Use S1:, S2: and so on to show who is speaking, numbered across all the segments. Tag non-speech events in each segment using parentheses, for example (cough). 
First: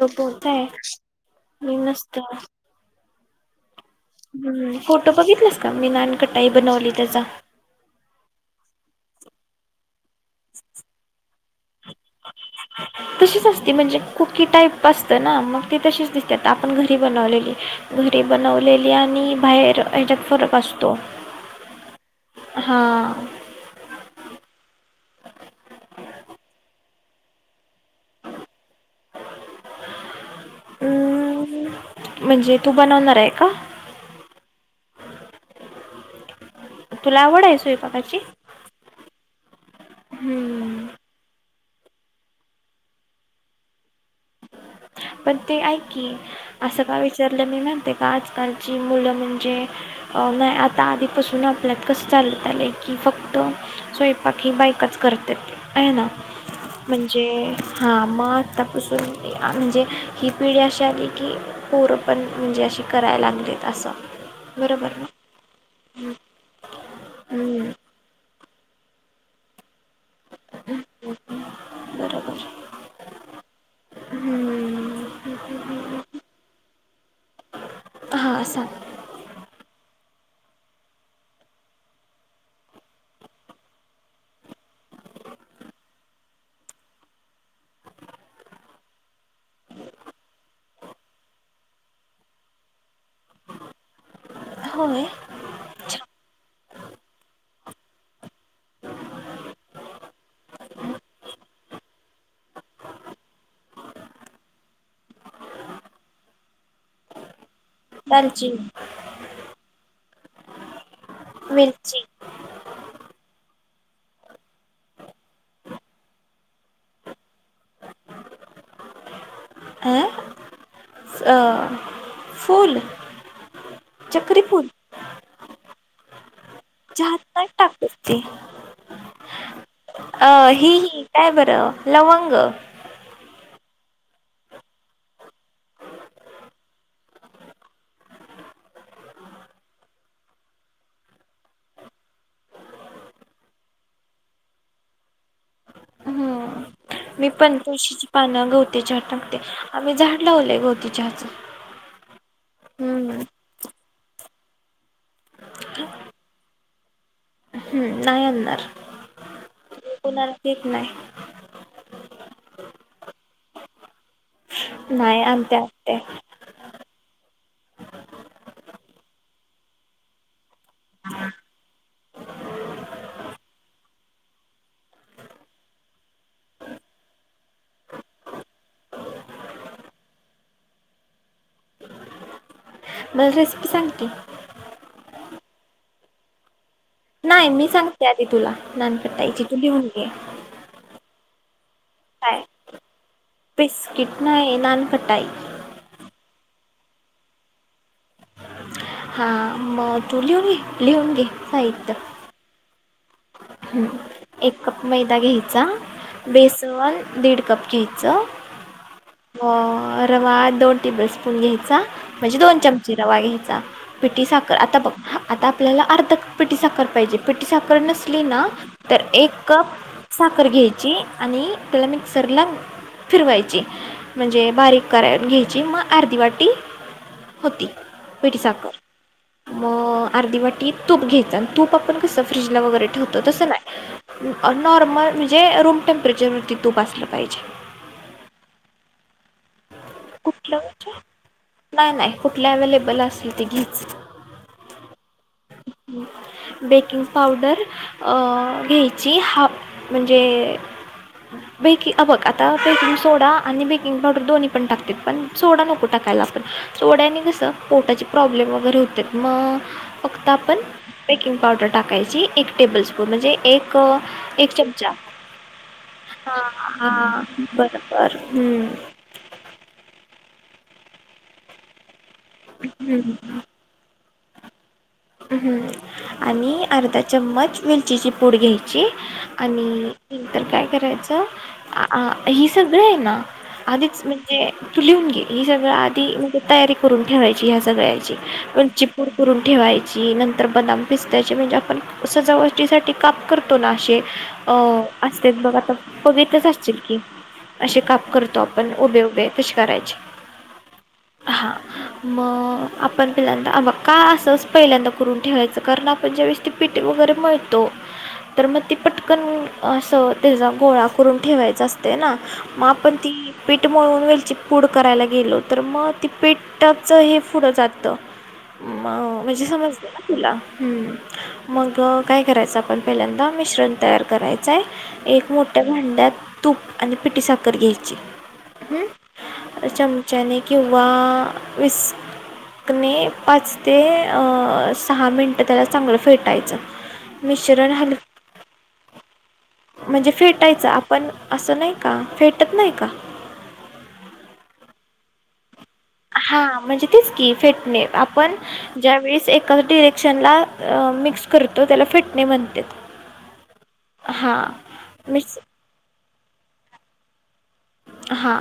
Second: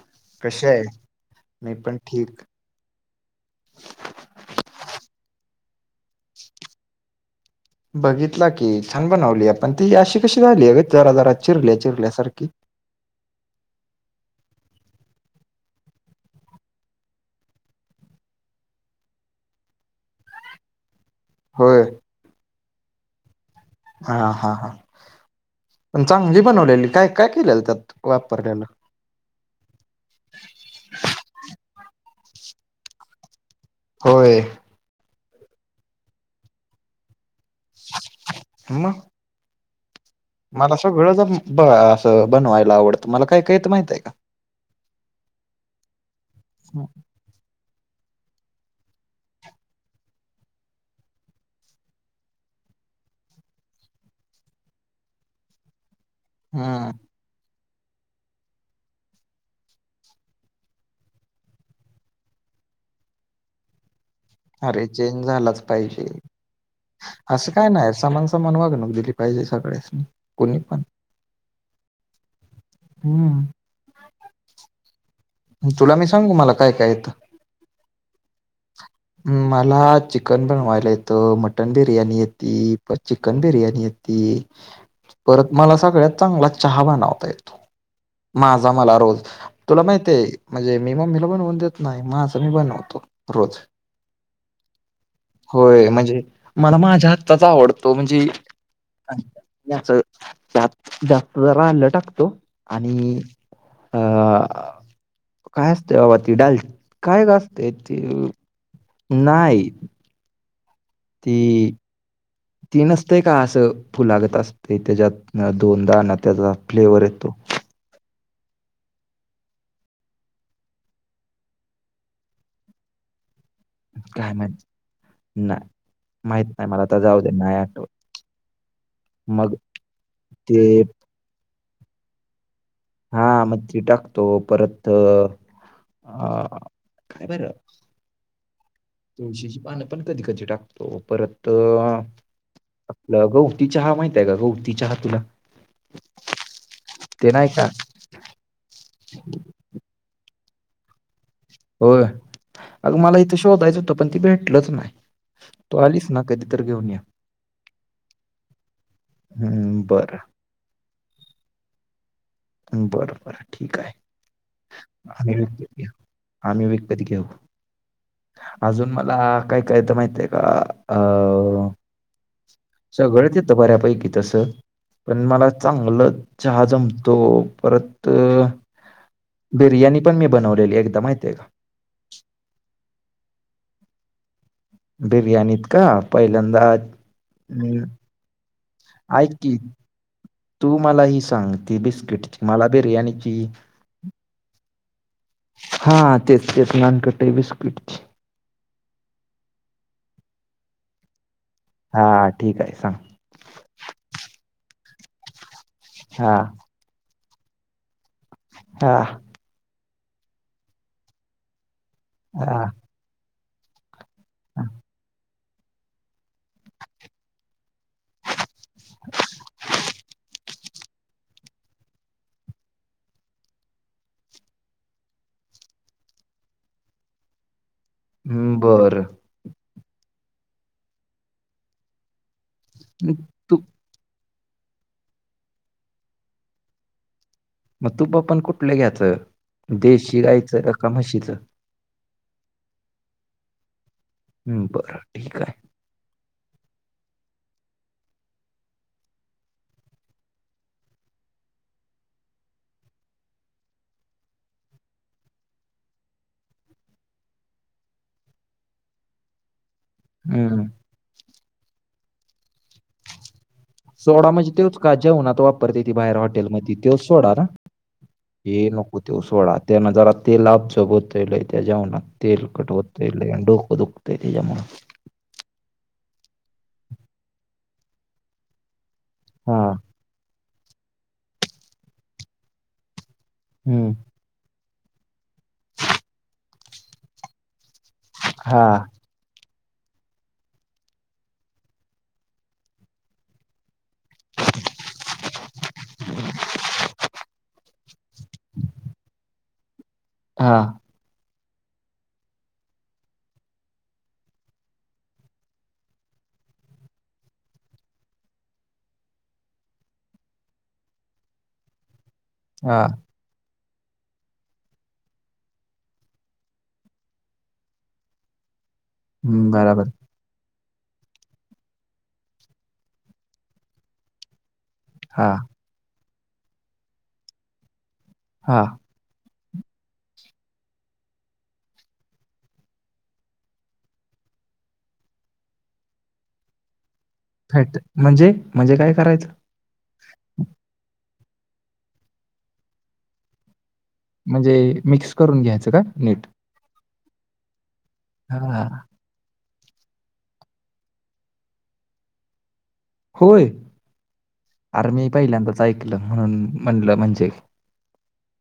S1: तो बतय
S2: कशी आहे मी
S1: म
S2: पण
S1: नसत.
S2: ठीक
S1: हम्म फोटो बघितलास का मी नानकटाई बनवली त्याचा.
S2: बघितला की छान बनवली आपण ती अशी कशी झाली अग जरा जरा चिरले
S1: तशीच असती म्हणजे कुकी टाईप असतं ना मग ती तशीच दिसते आपण घरी बनवलेली घरी बनवलेली आणि आणि बाहेर हच्यात फरक असतो
S2: होय
S1: हा
S2: हा हा हा पण चांगली बनवलेली काय काय केलेलं त्यात वापरल्याला
S1: अं, म्हणजे तू बनवणार आहे का
S2: होय
S1: तुला आवड आहे स्वयंपाकाची
S2: मग मला
S1: हम्म
S2: सगळं ज असं बनवायला आवडतं मला काय काही तर माहित आहे का
S1: पण ते ऐ कि असं का विचारलं मी म प्र तेका आजकालची मुलं म्हणजे नाही आता आधीपासून आपल्यात कसं चालत आलं की फक्त स्वयंपाक ही बाईकच करते आहे ना
S2: हम्म
S1: म्हणजे हा मग आता पुस्तक म्हणजे ही पिढी अशी आली की पोरंपण म्हणजे अशी करायला लागलेत असं
S2: अरे
S1: बरोबर ना
S2: चेंज झालाच पाहिजे असं काय
S1: हम्म,
S2: नाही सज माणवाग न दिली पाहिजे सगळ्यांनी कोणी पण
S1: बरोबर
S2: हम्
S1: हम्म
S2: तुला मी सांगू मला काय काय येतं
S1: हां सांग
S2: मला चिकन बनवायला येतं मटन बिर्याणी येत प चिकन बिर्याणी येत ती परत मला सगळ्यात चांगला चहा बनवता येतो माझा मला रोज तुला माहित आहेय म्हणजे मी मम्मीला बनवून देत नाही माझ मी बनवतो रज
S1: होय
S2: होय
S1: छान
S2: म्हणजे मला माझ्या हातचा आवडतो म्हणजे त्यात जास्त रालं टाकतो आणि अ काय असत बाबा ती डाल काय का अस ते
S1: दालचिनी
S2: नाहीई
S1: मिरची
S2: तीन असतेय का असं फुलागत असत त्याच्यात दोनदा ना त्याचा फ्लेवर येतो (unintelligible)
S1: ह फुल
S2: काय माहि नाही माहित नाही मला आता जाऊ
S1: चहात
S2: दे नाही
S1: टाक
S2: आठवत
S1: असते
S2: मग
S1: अ
S2: ते
S1: हिही काय बरं लवंग
S2: हा मग ती टाकतो परत ह कापर तुळशीची पानं पण कधी कधी टाकतो परत आपलं गवती चहा माहित आहे का गौवती चहा तुला
S1: हम्म मी
S2: ते नाही
S1: पं
S2: का?
S1: तळशीची पानं गवतीच्या टाकते आम्ही झाड लावलेय गवतीच्याहाच
S2: हो अग मला इथे शोधायचं होतं पण ती भेटलच नाही तू आलीच ना कधी इतर घेऊन या
S1: हम्म नाही आणणार
S2: हं, बरं,
S1: होणार एक नाही
S2: बर बर ठीक आहे.
S1: नाही
S2: आम्ही व
S1: आणते
S2: घ
S1: आणते
S2: आम्ही विकपत घेऊ. अजून मला काय काय तर माहित आहे का अं सगळंच येतं बऱ्यापैकी तस पण मला चांगलं चहा जमत तो परत बिर्याणी पण मी बनवलेली एकद माहित आहे का
S1: मला रेसिपी सांग की
S2: बिर्याणीत का पहिल्यांदा
S1: नाही मी
S2: अं,
S1: सांगते आधी तुला नंतर
S2: ऐक
S1: पाहिजे,
S2: की
S1: तू लिहून घे
S2: तू मला ही सांग ती
S1: काय
S2: बिस्किटची, मला बिर्याणीची
S1: बिस्किट नाही नानकटाई
S2: हा तेच तेच नानकटाई बिस्किटची
S1: हा म तू लिहून (unintelligible) लिहून घे
S2: हा ठीक आय सांग
S1: हम्म एक कप मैदा घ्यायचा,
S2: हा
S1: बेसन दीड कप घ्यायच,
S2: हा
S1: म रवा दोन टेबल स्पून घ्याय चा म्हणजे दोन
S2: हा
S1: चमचे रवा घ्यायचा, पिटी साखर आता बघ हा आता आपल्याला अर्ध क पिटी साखर पाहिजे, पिटी साखर नस् ली ना तर एक कप साखर घ्यायची आणि त्याला मिक्सरला फिरवायची म्हणजे बारीक करायन घ्यायची, मग अर्धी वाटी होती. पिठी
S2: हम्म,
S1: साखर,
S2: बरं
S1: म अर्धी वाटी तूप घ्यायचं, अन तूप आपण कस फ्रीजला व
S2: हम्म,
S1: ठेवतो तस
S2: तू
S1: नाही, अ नॉर्मल म्हणजे रूम टेम्परेचरवरती तूप असलं पाहिजे.
S2: मग तूप पण कुठलं घ्याचं? देशी
S1: कुठलं
S2: गायचं क का
S1: म्हणजे
S2: म्हशीचं?
S1: नाही नाही कुठल्या अवेलेबेल असेल ते घ्यायचं.
S2: हम्म बरं ठीक हाय.
S1: बेकिंग पावडर अ घ्यायची हा म्हणजे बेकि अ बघ आता बेकिंग सोडा आणि बेकिंग पावडर दोन्ही पण टाकत्यात, पण सोडा नको टाकायला (unintelligible) सोड्यानी कस पोटाचे प्रॉब्लेम वगैरे होत्यात म फक्त आपण
S2: हं.
S1: बेकिंग पावडर टाकायची एक टेबल स्पून म्हणजे एक अ,
S2: सोडा म्हजे
S1: एक
S2: त्योच
S1: चमचा
S2: का जेवणात वापरत्याती बाहेर
S1: हां
S2: हॉटेलमध्ये त्योच
S1: हां
S2: सोडा ना?
S1: बरं बरं
S2: ये
S1: हं,
S2: नको त्यो सोडा त्यान जरा ते लाब (unintelligible) होतय लय त्या जेवणात तेलकट होतय
S1: हं.
S2: लई आणि डोकं दुखतय त्याज्यामुळ
S1: हम्म. आणि अर्धा चम्मच वेलचीची पूड घ्यायची
S2: हां.
S1: आणि (unintelligible) तर काय करायचं आ ही सगळं हाय ना
S2: हं.
S1: आधीच म्हजे तू लिहून घे, ही सगळं आधी म्हजे तयारी करून ठेवायची ह्या सगळ्याची,
S2: हां.
S1: वेलचिपूड करून ठेवायची, नंतर बदाम पिस्तायची म्हणजे आपण सजावटीसाठी काप करतो ना अशे अ असत्यात बघ आता, बघितलच असशील की अशे काप करतो आपण उभे उभे तशे करायचे.
S2: हा.
S1: हा म आपण पिल्यांदा अ बघ का असंच पहिल्यांदा करून ठेवायचं कारण आपण ज्या वेळेस ती पिठ वगैरे मळतो, तर म ते पटकन असं त्येजा गोळा करून ठेवायचा असतय ना, मग
S2: हां.
S1: आपण ती पीठ मळून वेलची पूड करायला गेलो, तर म ती पीठाच हे पुढ जातं मग म्हणजे
S2: हं,
S1: समज (unintelligible)
S2: बरोबर.
S1: ना तुला? हम्म मग काय करायचं आपण पहिल्यांदा मिश्रण तयार कराय चाय एक
S2: हां.
S1: मोठ्या भांड्यात तूप आणि पिटी साखर घ्यायची.
S2: हां.
S1: हम्म. अ चमच्याने किंवा विस्कने पाच ते अ सहा मिनटं त्याला चांगलं फेटायचं. मिश्रण
S2: फेट
S1: हल
S2: म्हणजे म्हणजे काय करायचं?
S1: म्हणजे फेटायचं आपण असं नाही का, फेटत नाही का
S2: म्हणजे मिक्स करून घ्यायचं का नीट?
S1: हां म्हणजे तेच की फेटणे आपण
S2: हां.
S1: ज्या वेळीस एक (unintelligible) डिरेक्शनला अ मिक्स करतो त्याला फेटणे म्हणत्यात.
S2: होय, आर मी
S1: मिक्स
S2: पहिल्यांदाच ऐकलं म्हणून म्हणलं म्हणजे
S1: हा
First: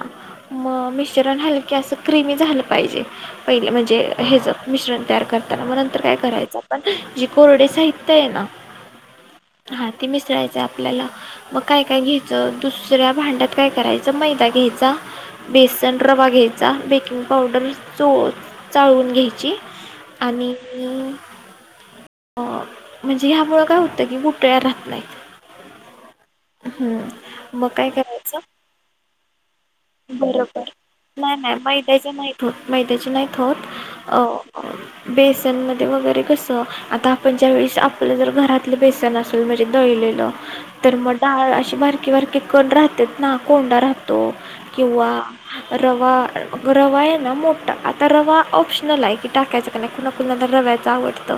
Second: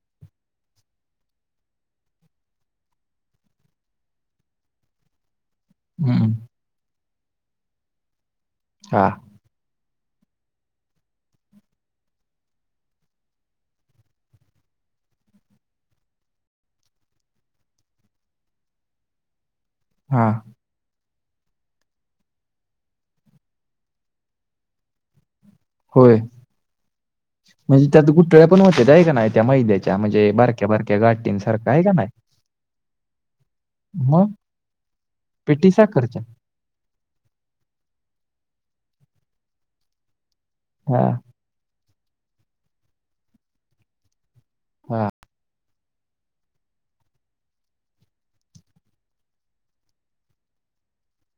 S1: म मिश्रण हालके असं क्रीमी झालं पाहिजे पयल म्हणजे हे च मिश्रण तयार करताना, मग नंतर काय
S2: हं.
S1: करायचं आपण जी कोरडे साहित्य आहे ना
S2: हा.
S1: हा ते मिसळायचं आपल्याला मग काय काय घ्यायचं दुसऱ्या भांड्यात काय करायचं. मैदा घ्यायचा. बेसन रवा घ्यायचा बेकिंग पावडर चो चाळून घ्यायची.
S2: हां.
S1: आणि. अ म्हणजे ह्यामुळं काय होतं की गुटळ्या राहत नाहीतं.
S2: होय.
S1: मग
S2: म्हणजे
S1: काय
S2: त्यात
S1: करायचं
S2: गुठळ्या पण होत्यात आहे का ना त्या मैद्याच्या म्हणजे
S1: बरोबर
S2: बारक्या बारक्या
S1: नाही
S2: गाठीं सारख.
S1: नाही मैद्याचे नाहीत होत मैद्याचे नाहीत होत
S2: मग
S1: बेसन
S2: पिठी
S1: मध्ये वगैरे
S2: साखरच्या
S1: कसं. आता आपण ज्या वेळेस आपलं जर घरातलं बेसन असेल म्हणजे दळलेलं तर
S2: हा
S1: मग डाळ अशी बारी- की वरती कन राहतात ना कोंडा राहतो
S2: हा
S1: किंवा, रवा रवा आहे ना मोठा आता रवा ऑप्शनल आहे की टाकायच का नाही कुणा कुणाला रवा. आवडत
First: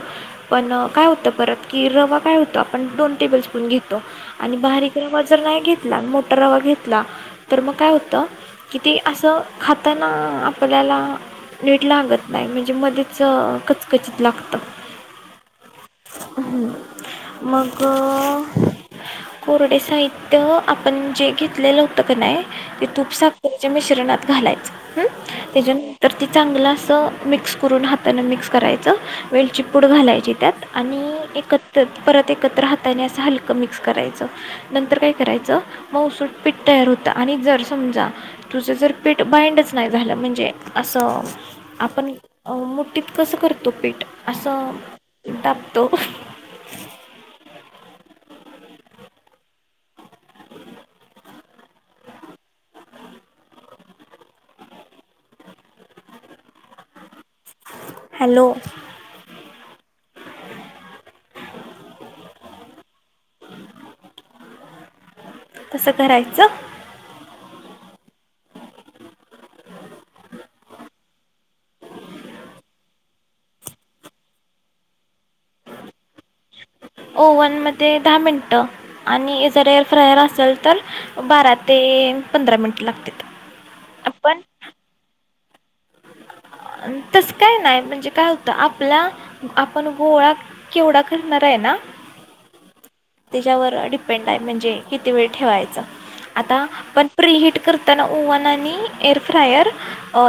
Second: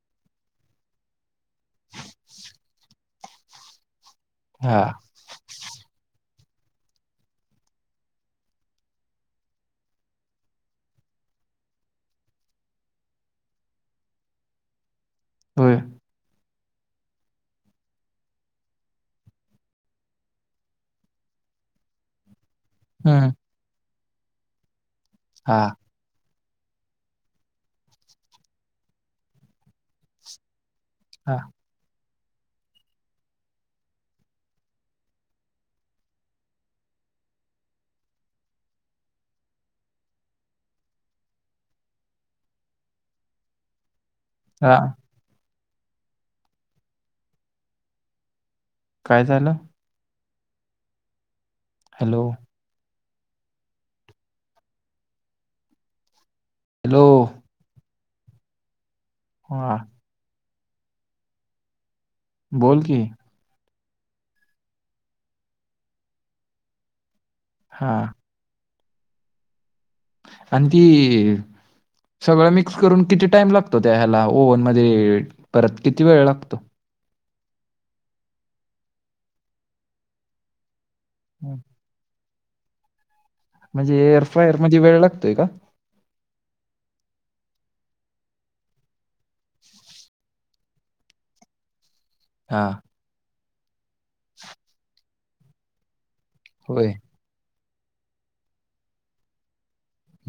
S1: पण काय होतं परत की रवा काय होतो आपण दोन टेबल स्पून घेत. आणि
S2: हा
S1: बारीक रवा जरं नाही घेतला मोठा रवा घेतला. तर मग काय होतं कि ते असं खाताना आपल्याला- नीट लागत नाही म्हणजे मध्येच कचकचीत लागतं.
S2: होयं.
S1: मगं. कोरडे साहित्य आपण जे घेतलेलं होतं का नाही. ते तूप
S2: हम्म
S1: साखरेच्या मिश्रणात घालायच
S2: हा
S1: त्याच्यानंतर - चांगलं असं मिक्स करून हाताानं मिक्स करायचं वेलचीपूड घालायची त्यात, आणि
S2: हा
S1: एकत्र, परत एकत्र हाताने असं हलकं मिक्स करायचं नंतर काय करायचं मग उसट पीठ तयार होतं. आणि जर समजा तुझं जर पीठ बाइंडच नाही झालं म्हणजे असं. आपण मुठीत कसं करतो पीठ. असं
S2: हा
S1: दाबतो.
S2: काय झालं. हॅलो. हॅलो.
S1: हॅलो.
S2: हा. बोल की.
S1: तसं करायचं.
S2: हा. आणि ती ई सगळं मिक्स करून किती टाइम लागतो त्या ह्याला ओव्हन मध्ये परत किती वेळ लागतो
S1: ओव्हन मध्ये दहा मिनटं आणि जर फ्रायर असेल तर बारा
S2: हं.
S1: ते पंधरा मिनिट लागतयात
S2: म्हणजे एअरफायर मध्ये वेळ लागतोय का?
S1: अ तस काय नाही म्हणजे काय होतं आपला आपण गोळा केवढा करणार आहे ना
S2: हा
S1: त्याच्यावर डिपेंड आहे म्हणजे किती वेळ ठेवायचं आता
S2: होय
S1: पण प्रिहिट करताना ओवन आणि एअरफायर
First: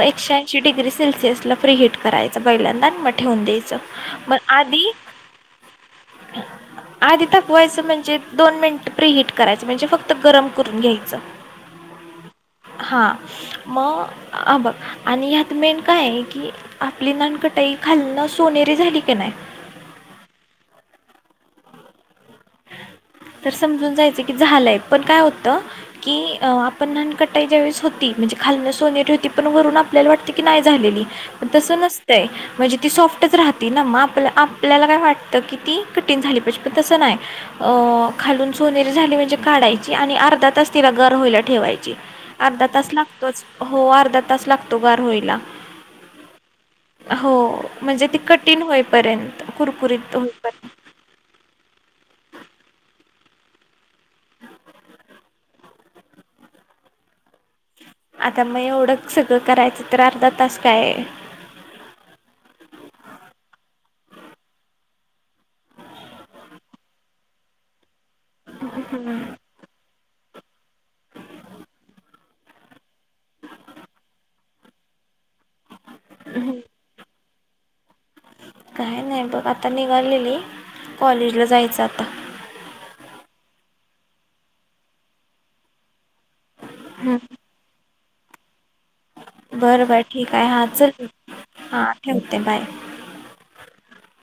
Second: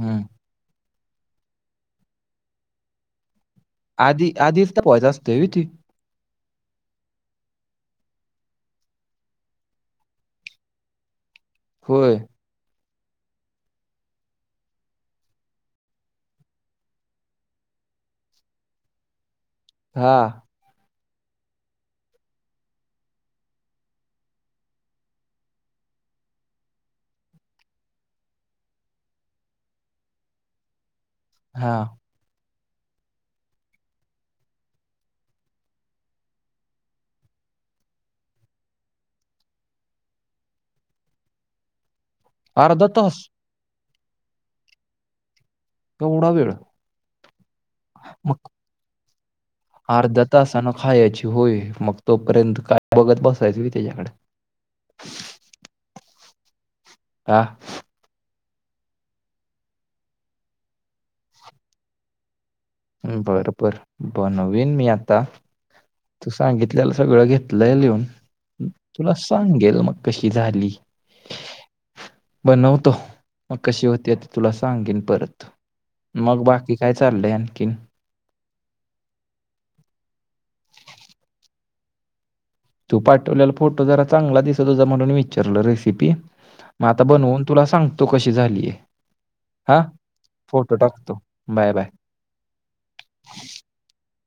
S2: हम्म.
S1: ऐशी डिग्रीसै सेल्सिअस ला फ्री हट करायं पैल्यांदा आणि मग ठेवून द्यायंच
S2: आधी
S1: मग
S2: आधीच
S1: आधी
S2: तपायचं असतंय व्हय ती
S1: (unintelligible) आधी ताकवायचं म्हणजे दोन मिनिट प्रि हट करायचं म्हणजे फक्त गरम करून घ्यायचं
S2: होय
S1: हा मग ह बघ आणि यात मेन काय कि आपली नानकटाई खालणं सोनेरी झाली की नाही
S2: हा (inaudible)
S1: तर समजून जायचं की झालंय पण काय होतं की आपण नान कटाई ज्या वेळेस होती म्हणजे खालन सोनेरी होती पण वरून आपल्याला वाटते की नाही झालेली पण तस
S2: हा
S1: नसतंय म्हणजे ती सॉफ्टच राहती ना मग आपल्या आपल्याला काय वाटतं की ती कठीण झाली पाहिजे पण तसं नाही अ खालून सोनेरी झाली म्हणजे काढायची आणि अर्धा तास तिला गार होईला ठेवायची अर्धा तास लागतोच हो अर्धा तास लागतो गार होईला
S2: केवडाव
S1: हो म्हणजे ती कठीण होईपर्यंत कुरकुरीत
S2: अर्धा
S1: होईपर्यंत.
S2: तासान खायची होय मग तोपर्यंत काय बघत बसायचं मी त्याच्याकडे हा
S1: आता मग एवढं सगळं करायचं तर अर्धा तास काय
S2: बरोबर बनवीन मी आता तू सांगितलेला सगळं घेतलंय लिहून तुला सांगेल मग कशी झाली बनवतो मग कशी होती ती तुला सांगेन परत मग बाकी काय चाललंय आणखीन
S1: काय नाही बघ आता निघाललेली कॉलेजला जायचं आता
S2: तू पाठवल्याला फोटो जरा चांगला दिसत होता म्हणून विचारलं रेसिपी मग आता
S1: हं,
S2: बनवून तुला सांगतो कशी झालीय
S1: बरं बर ठीक आहे हा चल
S2: टाकतो
S1: (unintelligible)
S2: बाय
S1: हा
S2: बाय
S1: ठेवते बाय
S2: (inaudible)